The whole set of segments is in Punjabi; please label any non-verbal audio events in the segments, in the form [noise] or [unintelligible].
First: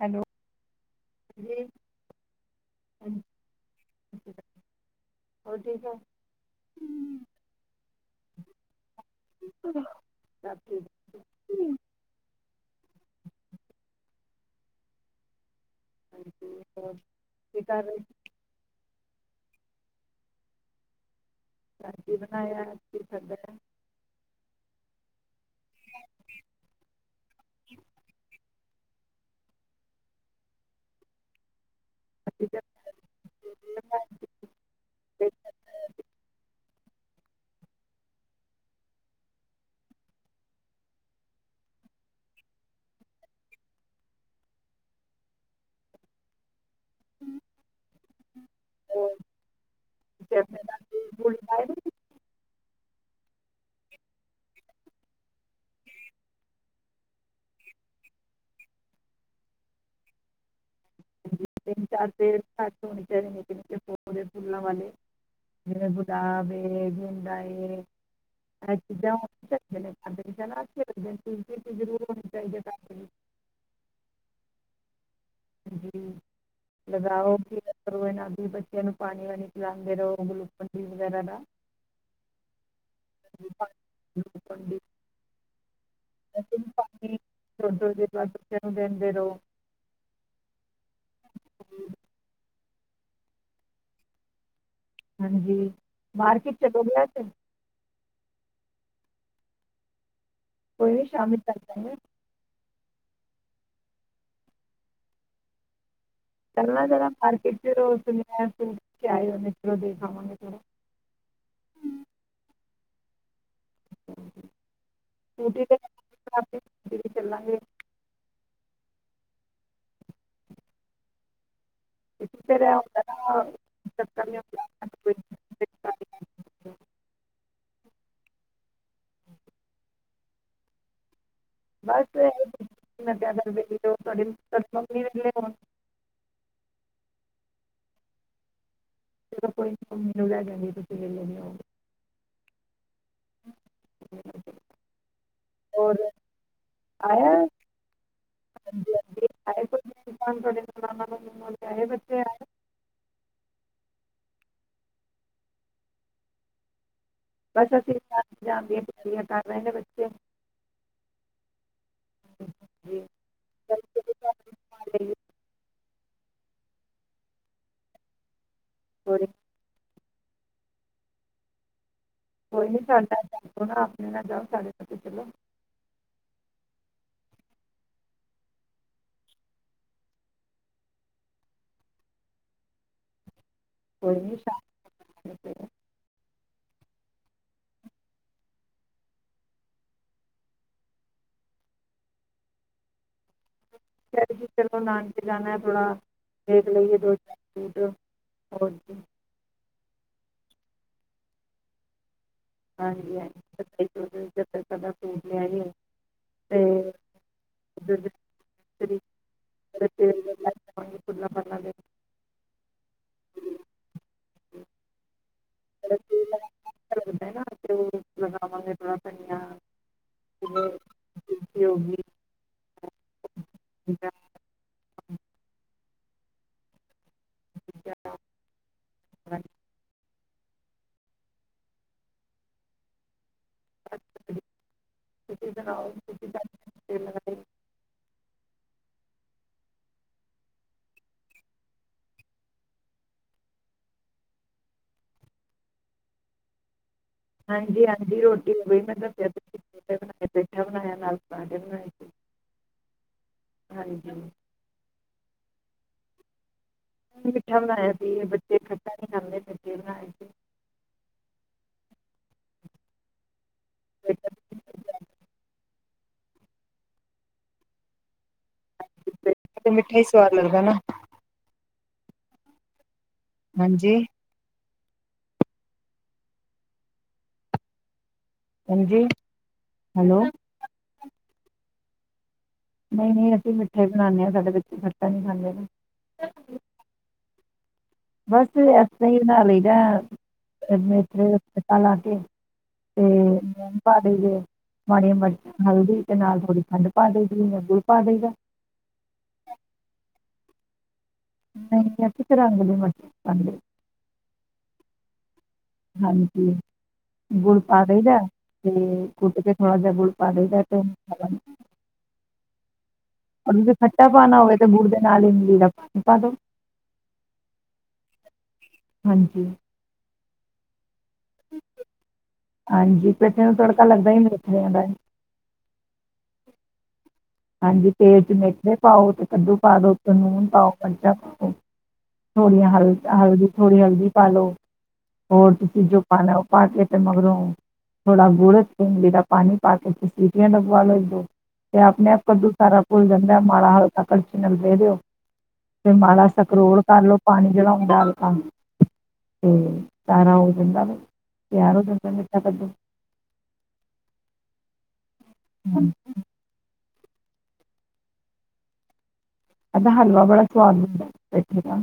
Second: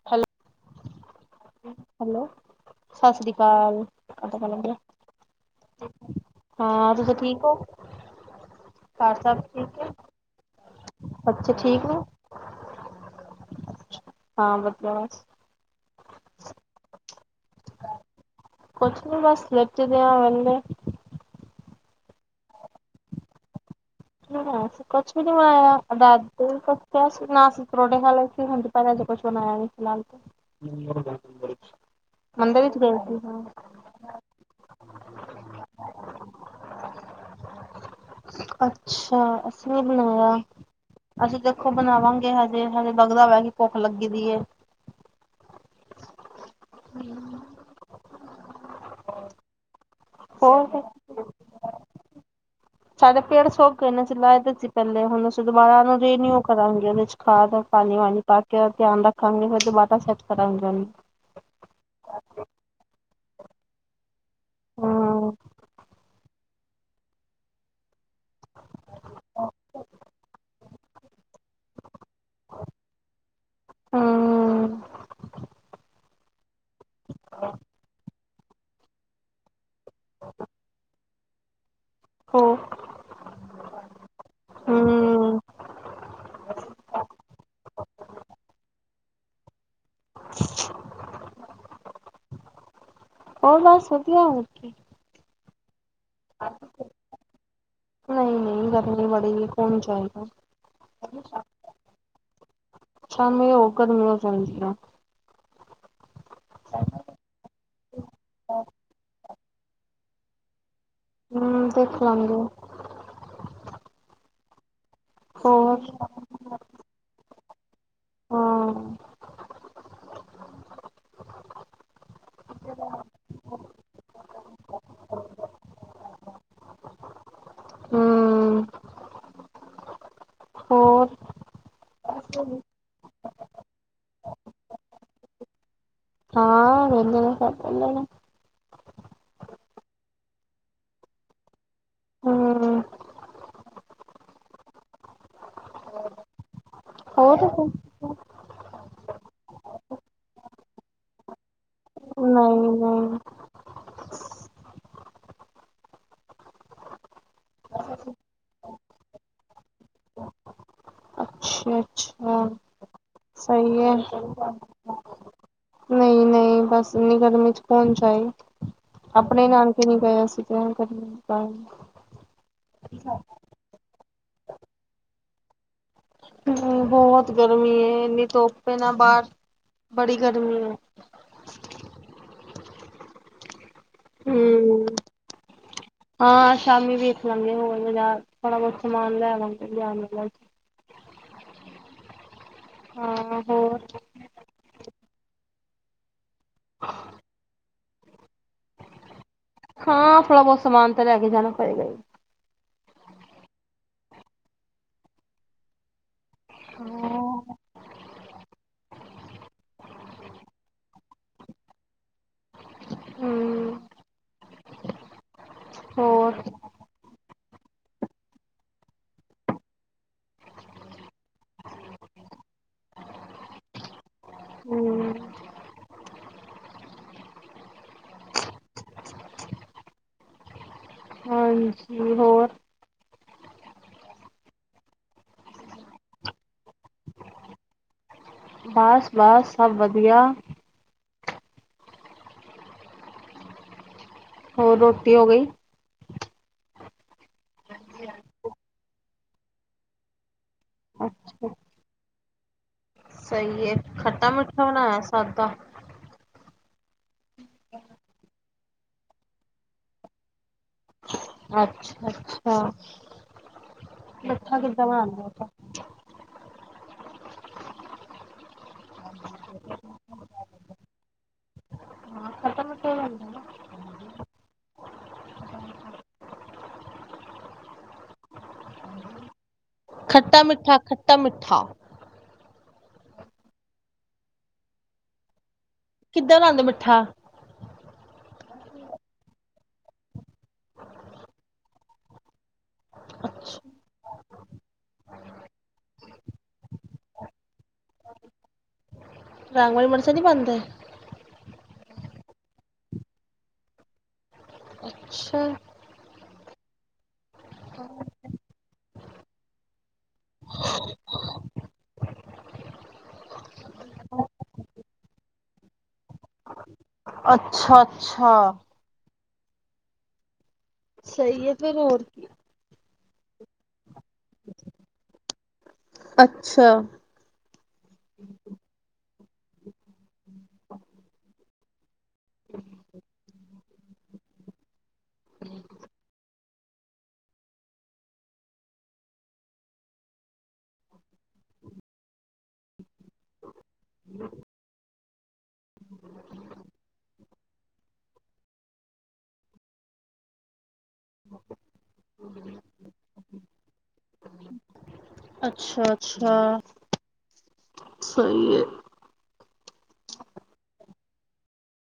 ਹੈਲੋ। ਜੀ ਹੈਲੋ, ਸਤਿ ਸ਼੍ਰੀ ਅਕਾਲ ਹੁਣ ਪਤਾ ਲੱਗਿਆ। ਹੋਰ ਠੀਕ ਹੋ ਹਾਂ ਤੁਸੀ ਠੀਕ ਹੋ ਘਰ ਸਬ ਠੀਕ ਏ। ਹਾਂਜੀ। ਬੱਚੇ ਠੀਕ ਨੇ ਹਾਂ ਬੱਚਾ ਬਸ। ਹਾਂਜੀ ਹੋਰ ਕੀ ਕਰ ਰਹੇ? ਕੁਛ ਨੀ ਬਸ ਲੈੱਟੇ ਦੇ ਆ ਵੇਹਲੇ। ਕੀ ਬਣਾਇਆ ਕੀ ਕਰਦਾ ਪਏ? [unintelligible] ਕੁਝ ਵੀ ਨਹੀਂ ਬਣਾਇਆ ਨਾਲ ਅਸੀਂ ਪਰੌਂਠੇ ਖਾ ਲਏ ਸੀ ਕੁਝ ਬਣਾਇਆ ਨਹੀ। ਅਸੀਂ [unintelligible] ਤੇ। ਅੱਛਾ ਅਸੀਂ ਨੀ ਬਣਾਇਆ। ਅਸੀਂ ਦੇਖੋ ਬਣਾਵਾਂਗੇ ਹਜੇ-ਹਜੇ ਲਗਦਾ ਪਿਆ ਕਿ ਭੁੱਖ ਲੱਗੀ ਦੀ ਏ। ਹਮ। ਹੋਰ ਤਾਂ ਫੇਰ? ਫੁੱਲ ਲਾਏ [inaudible] ਸਾਡੇ ਪੇੜ ਸੌਕ ਗਏ ਨੇ ਸੀ ਲਾਏ ਦੇ ਸੀ ਪਹਿਲੇ ਹੁਣ ਅਸੀਂ ਦੁਬਾਰਾ ਉਹਨੂੰ ਰਿਨਿਊ ਕਰਾਂਗੇ ਉਹਦੇ ਚ ਖਾਦ ਔਰ ਪਾਣੀ- ਵਾਣੀ। ਬਾਕੀ ਇਹਦਾ ਧਿਆਨ ਰੱਖਾਂਗੇ ਫੇਰ ਦੁਬਾਰਾ ਸੈੱਟ ਕਰਾਂਗੇ ਇਹਨੂੰ। ਤਿਨ ਚਾਰ ਪੇੜ ਘਰ ਹੋਣੇ ਚਾਹੀਦੇ ਨੇ ਨਿੱਕੇ- ਨਿੱਕੇ ਫੁੱਲਾਂ ਵਾਲੇ, ਹੂੰ। [unintelligible] [unintelligible] ਹਾ। ਲਗਾਓ ਕਿ ਕਰੋ ਇਹਨਾਂ ਵੀ ਬੱਚਿਆਂ ਨੂੰ ਪਾਣੀ ਵਾਣੀ। ਪੀ ਲਾਂਦੇ ਰਹੋ ਗੁਲੂਕੋ ਦੀ ਵਗੈਰਾ ਦਾ। [inaudible] ਹੋ [unintelligible] ਹੂੰ, ਥੋੜੀ- ਥੋੜੀ ਦੇਰ ਬਾਅਦ ਬੱਚਿਆਂ ਨੂੰ ਦਿੰਦੇ ਰਹੋ। [inaudible] ਹੂੰ। ਹੋਰ ਬਸ ਵਧੀਆ ਹੋਏਗੀ। ਹਾਂਜੀ ਮਾਰਕੀਟ ਚਲਾ ਗਿਆ ਓਹ ਤੇ। ਨਹੀਂ-ਨਹੀਂ, ਗਰਮੀ ਬੜੀ ਕੌਣ ਜਾਏਗਾ? ਕੋਈ ਨੀ ਸ਼ਾਮੀ ਚੱਲ ਪਾ ਗੇ। [unintelligible] [unintelligible] ਹੂੰ ਦੇਖ ਲਾਂਗੇ। [unintelligible] ਹੋਰ ਫੇਰ ਚੱਲਾਂਗੇ। ਹਾਂ। ਫੇਰ ਇਹ ਹੁੰਦਾ ਨਾ ਚਕਣ ਨਹੀਂ ਹੁੰਦਾ। ਕੋਈ ਹਾ। ਹੋਰ? [unintelligible] ਹਾਂ ਵੇਲੇ ਹੈ ਤਾਂ ਕਰ ਲੈਣਾ। [unintelligible] ਅਗਰ ਕੋਈ ਕੁਝ ਕਹੇਗਾ ਨੀ ਤੁਸੀਂ ਵੇਲੇ ਨਹੀਂ ਹੋਗੇ ਤਾਂ। ਹੂੰ, ਹੋਰ? ਆਇਆ ਹੋਰ ਹਾਂਜੀ-ਹਾਂਜੀ [unintelligible] ਡੇਹੇ ਬੱਚੇ ਆਏ ਨਹੀਂ ਨਹੀਂ ਬਸ ਅਸੀਂ ਐਗਾਮ ਆਨ ਦੀ ਤਿਆਰੀਆਂ ਕਰ ਰਹੇ ਨੇ ਬੱਚੇ। ਅੱਛਾ- ਅੱਛਾ ਜੀ ਸਹੀ ਹੈ-ਸਹੀ ਹੈ। ਨਹੀਂ- ਨਹੀਂ ਬਸ ਇੰਨੀ ਗਰਮੀ ਚ ਕੌਣ ਚਾਈ। ਕੋਈ ਆਪਣੇ ਨਾਨਕੇ ਨੀ ਗਏ ਅਸੀ ਤੇ ਕਦੀ ਕਹਿਣ। ਕੋਈ ਨਹੀਂ ਸਾਡੇ ਦ ਨਾ ਆਪਣੇ ਨਾ ਜਾਓ ਸਾਡੇ ਚਲੋ। ਕਾਰਨ ਬਹੁਤ ਗਰਮੀ ਹੈ, ਇੰਨੀ ਧੋਪ ਹੈ ਨਾ ਬਾਹਰ ਬੜੀ ਗਰਮੀ ਹੈ। ਕੋਈ ਨਹੀਂ ਹਮ ਸ਼ਾਮ ਹਾਂ ਸ਼ਾਮੀ ਵੇਖ ਲਾਂਗੇ ਹੋਰ ਥੋੜਾ ਬਹੁਤ ਸਮਾਨ ਲੈ ਲਵਾਂਗੇ ਲੈਨ ਵਾਲਾ ਹੈ। ਹਾਂ ਹੋਰ? ਸਰ ਜੀ ਚਲੋ ਨਾਨਕੇ ਜਾਣਾ ਹੈ ਥੋੜਾ ਦੇਖ ਲਈਏ ਦੋ -ਚਾਰ ਸੂਟ। ਓਰ ਜੀ? ਹਾਂ ਥੋੜਾ ਬਹੁਤ ਸਮਾਨ ਤਾਂ ਲੈ ਕੇ ਜਾਣਾ ਪਏਗਾ ਹੀ। ਹਾਂਜੀ- ਹਾਂਜੀ ਜੂ ਇਕ ਅੱਧਾ ਸੂਟ ਲਿਆਈ ਹੋਵੇ ਲਿਆ ਤੇ। ਹੂੰ, [inaudible] ਨਾਲੇ ਹੋਰ ਤੇਲ [unintelligible] ਨਾ ਲਗਾਵਾਂਗੇ ਥੋੜਾ ਤੁਲਸੀ ਹੋ ਗਈ ਜਾਂ ਹੂੰ, [inaudible] ਹਾਂਜੀ ਹੋਰ ਅੱਛਾ ਤੁਸੀ ਸੁਣਾਓ ਲ [inaudible] ਤੇਲ [unintelligible] ਬਸ ਬਸ ਸਭ ਵਧੀਆ। ਹੋਰ ਰੋਟੀ ਹੋ ਗਈ। ਹਾਂਜੀ ਹਾਂਜੀ, ਰੋਟੀ ਹੋ ਗਈ ਮੈਂ ਦੱਸਿਆ ਤੁਸੀਂ ਟ ਬਣਾਏ ਪੇਠਾ ਬਣਾਇਆ ਨਾਲ ਪਰਾਂਠੇ ਬਣਾਏ ਸੀ। ਸਹੀ ਏ, ਹਾਂਜੀ ਖੱਟਾ-ਮਿੱਠਾ ਬਣਾਇਆ, ਸਾਦਾ। ਮਿੱਠਾ ਬਣਾਇਆ ਸੀ, ਬੱਚੇ ਖੱਟਾ ਨੀ ਖਾਂਦੇ [unintelligible] ਬਣਾ ਕੇ। ਅੱਛਾ ਅੱਛਾ, ਪੈਠਾ ਕਿਦਾ ਬਣਾਣਾ ਇਹਦਾ ਤੇ ਮਿੱਠਾ ਈ ਸਵਾਦ ਲੱਗਦਾ ਨਾ। ਹਾਂ, ਖਤਮ ਤੇ ਹੁੰਦਾ ਨਾਂ। ਹਾਂਜੀ। ਹਾਂਜੀ। ਹੈਲੋ ਖੱਟਾ-ਮਿੱਠਾ, ਖੱਟਾ-ਮਿੱਠਾ। ਨਈ ਨਈਂ, ਅਸੀਂ ਮਿੱਠੇ ਬਣਾਉਂਣੇ ਆਂ ਸਾਡੇ ਬੱਚੇ ਖੱਟਾ ਨੀ ਖਾਂਦੇ। ਕਿੱਧਰ ਆਂਦੇ ਠਾ ਬਸ ਫਿਰ ਇਸ ਤਰ੍ਹਾਂ ਹੀ ਬਣਾ ਲਈਦਾ [unintelligible] ਖੱਟਾ ਲਾ ਕੇ। ਤੇ ਅੱਛਾ ਲੂਣ ਪਾ ਦਈਏ। ਮਾੜੀਆਂ ਮਿਰਚਾਂ, ਹਲਦੀ ਤੇ ਨਾਲ ਥੋੜ੍ਹੀ ਖੰਡ ਪਾ ਦਈਦੀ [unintelligible] ਪਾ ਦਈਦਾ। ਰਾਂਗਵਾਲੀ ਮਣਸਾ ਨੀ ਬਣਦੇ। ਨਈ ਤੇ ਅਸੀਂ ਤੇ ਰੰਗ ਆਲੀ ਮਰਚਾਂ ਪਾਂਦੇ। ਅੱਛਾ। ਹਾਂਜੀ। ਗੁੜ ਪਾ ਦੇਈਦਾ ਤੇ ਕੁੱਟ ਕੇ ਥੋੜਾ ਜਿਹਾ ਗੁੜ ਪਾ ਦੇਈਦਾ ਤੇ ਮਿੱਠਾ ਬਣ ਜਾ ਅਗਰ ਤੁਸੀਂ ਖੱਟਾ ਪਾਉਣਾ ਹੋਵੇ ਤੇ ਗੁੜ ਦੇ ਨਾਲ ਈ ਇਮਲੀ ਦਾ [unintelligible] ਪਾ ਦੋ। ਅੱਛਾ ਅੱਛਾ। ਹਾਂਜੀ। ਸਹੀ ਐ ਫਿਰ ਹੋਰ ਕੀ। ਹਾਂਜੀ, ਪੇਠੇ ਨੂੰ ਤੜਕਾ ਲੱਗਦਾ ਈ ਨੀਂ ਮੇਥੇਰਿਆਂ ਦਾ। ਅੱਛਾ। ਹਾਂਜੀ ਤੇਲ ਚ ਮੇਥਰੇ ਪਾਓ ਤੇ ਕੱਦੂ ਪਾ ਦੋ ਤੇ ਲੂਨ ਪਾਓ ਮਰਚਾਂ ਪਾਦੋ। ਥੋੜੀਆਂ ਹਲ ਹਲਦੀ ਥੋੜ੍ਹੀ ਹਲਦੀ ਪਾਲ ਲੋ। ਹੋਰ ਤੁਸੀਂ ਜੋ ਪਾਣਾ ਉਹ ਪਾ ਕੇ ਤੇ ਮਗਰੋਂ ਥੋੜ੍ਹਾ ਗੁੜ੍ਹ, ਥੋ ਇਮਲੀ ਦਾ ਪਾਣੀ ਪਾ ਕੇ ਤੁਸੀ ਸੀਟੀਆਂ ਲਗਵਾ ਲਓ ਦੋ ਅਤੇ ਆਪਣੇ ਆਪ ਕੱਦੂ ਸਾਰਾ ਘੁਲ ਜਾਂਦਾ ਮਾੜਾ ਹਲਕਾ ਕਲਛੀ ਨਾਲ ਫੈ ਦਿਓ। ਫਿਰ ਮਾੜਾ ਸਕਰੋਲ ਕਰ ਲੋ ਪਾਣੀ ਦੇ ਨਾਲ [unintelligible] ਤੇ ਸਾਰਾ ਹੋ ਜਾਂਦਾ ਵੇ ਤਿਆਰ ਹੋ ਜਾਂਦਾ ਮਿੱਠਾ ਕੱਦੂ। ਅੱਛਾ ਅੱਛਾ, ਸਹੀ ਐ। ਐਦਾ ਹਲਵਾ ਬੜਾ ਸੁਆਦ ਬਣਦਾ, ਪੇਠੇ ਦਾ।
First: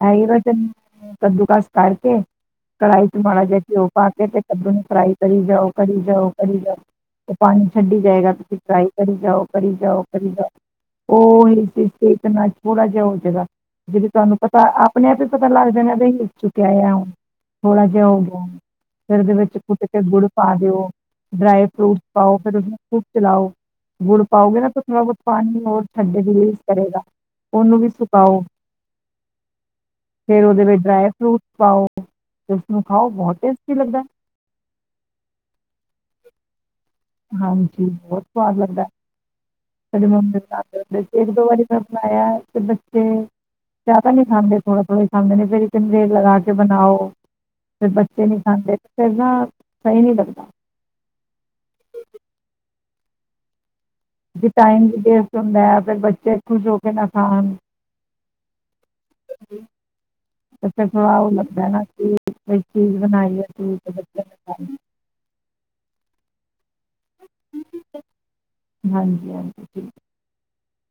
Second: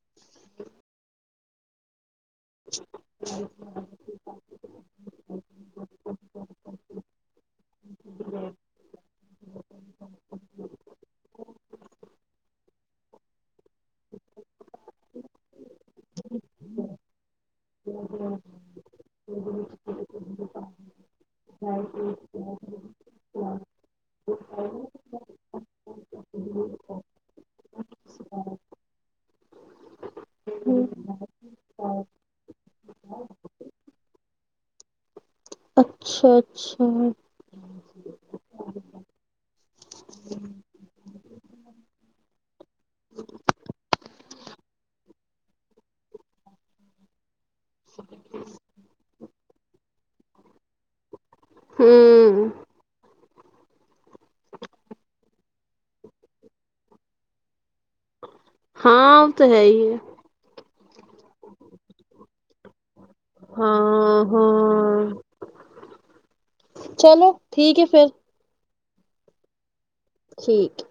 [unintelligible] ਕੱਦੂ ਕਸ ਕਰ ਕੇ ਕੜਾਹੀ ਚ ਮਾੜਾ ਜਿਹਾ ਘਿਓ ਪਾ ਕੇ ਤੇ ਕੱਦੂ ਨੂੰ ਫਰਾਈ ਕਰੀ ਜਾਓ, ਕਰੀ ਜਾਓ, ਕਰੀ ਜਾਓ। ਤੇ ਪਾਣੀ ਛੱਡੀ ਜਾਏਗਾ ਤੁਸੀਂ ਟਰਾਈ ਕਰੀ ਜਾਓ ਕਰੀ ਜਾਓ ਕਰੀ ਜਾਓ। ਉਹ [unintelligible] ਥੋੜਾ ਜਿਹਾ ਹੋ ਜਗਾ ਜਿਹੜੀ ਤੁਹਾਨੂੰ ਪਤਾ ਆਪਣੇ ਆਪ ਹੀ ਪਤਾ ਲੱਗ ਜਾਣਾ ਬ ਚੁੱਕਿਆ ਆ ਹੁਣ ਥੋੜਾ ਜਿਹਾ ਹੋ ਗਿਆ। ਫਿਰ ਉਹਦੇ ਵਿੱਚ ਕੁੱਟ ਕੇ ਗੁੜ ਪਾ ਦਿਓ ਡਰਾਈ ਫਰੂਟਸ ਪਾਓ ਫਿਰ ਉਹਨੂੰ ਖੂਬ ਚਲਾਓ। ਗੁੜ ਪਾਓਗੇ ਨਾ ਤਾਂ ਥੋੜਾ ਬਹੁਤ ਪਾਣੀ ਹੋਰ ਠੰਡਾ ਵੀਲੇਜ਼ ਕਰੇਗਾ ਉਹਨੂੰ ਵੀ ਸੁਕਾਓ। ਫਿਰ ਉਹਦੇ ਵਿੱਚ ਡਰਾਈ ਫਰੂਟਸ ਪਾਓ ਤੇ ਉਸਨੂੰ ਖਾਓ ਬਹੁਤ ਟੇਸਟੀ ਲੱਗਦਾ। ਅੱਛਾ- ਅੱਛਾ। ਹਾਂਜੀ ਬਹੁਤ ਸਵਾਦ ਲੱਗਦਾ। ਸਾਰੀ ਮੰਮੀ ਬਣਾਉਂਦੇ ਹੁੰਦੇ ਇੱਕ ਦੋ ਵਾਰੀ ਮੈਂ ਬਣਾਇਆ ਤੇ ਬੱਚੇ ਜ਼ਿਆਦਾ ਨੀ ਖਾਂਦੇ ਥੋੜਾ ਥੋੜਾ ਖਾਂਦੇ ਨੇ ਫਿਰ ਇੱਕੇਟ ਲਗਾ ਕੇ ਬਣਾਓ। ਫਿਰ ਬੱਚੇ ਨਹੀਂ ਖਾਂਦੇ ਫਿਰ ਨਾ ਸਹੀ ਨਹੀਂ ਲੱਗਦਾ। ਹਮ ਟਾਈਮ ਵੀ ਵੇਸਟ ਹੁੰਦਾ ਹੈ ਫਿਰ ਬੱਚੇ ਖੁਸ਼ ਹੋ ਕੇ ਨਾ ਖਾਣ। ਹਾਂ ਹੋ ਤਾਂ ਹੈ ਹੀ। [unintelligible] ਇੱਕ ਚੀਜ਼ ਬਣਾਈ ਆ ਬੱਚਿਆਂ ਹਾਂ ਨੂੰ ਹਾਂ ਚਲੋ ਠੀਕ ਹੈ ਫਿਰ ਹਾਂਜੀ ਹਾਂਜੀ। ਠੀਕ ਠੀਕ।